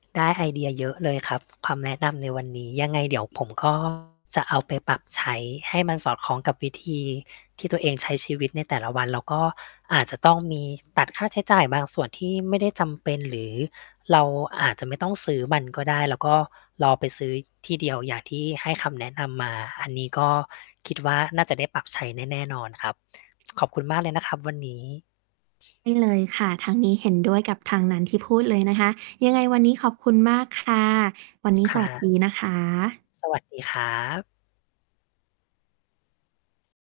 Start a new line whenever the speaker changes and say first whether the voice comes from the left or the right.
left: ได้ไอเดียเยอะเลยครับ คำแนะนำในวันนี้ ยังไงเดี๋ยวผม ก็ จะเอาไปปรับใช้ให้มันสอดคล้องกับวิธีที่ตัวเองใช้ชีวิตในแต่ละวัน แล้วก็อาจจะต้องมีตัดค่าใช้จ่ายบางส่วนที่ไม่ได้จำเป็น หรือเราอาจจะไม่ต้องซื้อมันก็ได้ แล้วก็รอไปซื้อที่เดียว อย่างที่ให้คำแนะนำมา อันนี้ก็คิดว่า น่าจะได้ปรับใช้แน่ แน่นอนครับ ขอบคุณมากเลยนะครับ วันนี้
right: ได้ เลยค่ะ ทางนี้เห็นด้วยกับทางนั้นที่พูดเลยนะคะ ยังไงวันนี้ขอบคุณมากค่ะ วันนี้
left: ค
right: ส
left: ่
right: วัส
left: ะ
right: ดีนะคะ
left: สวัสดีครับ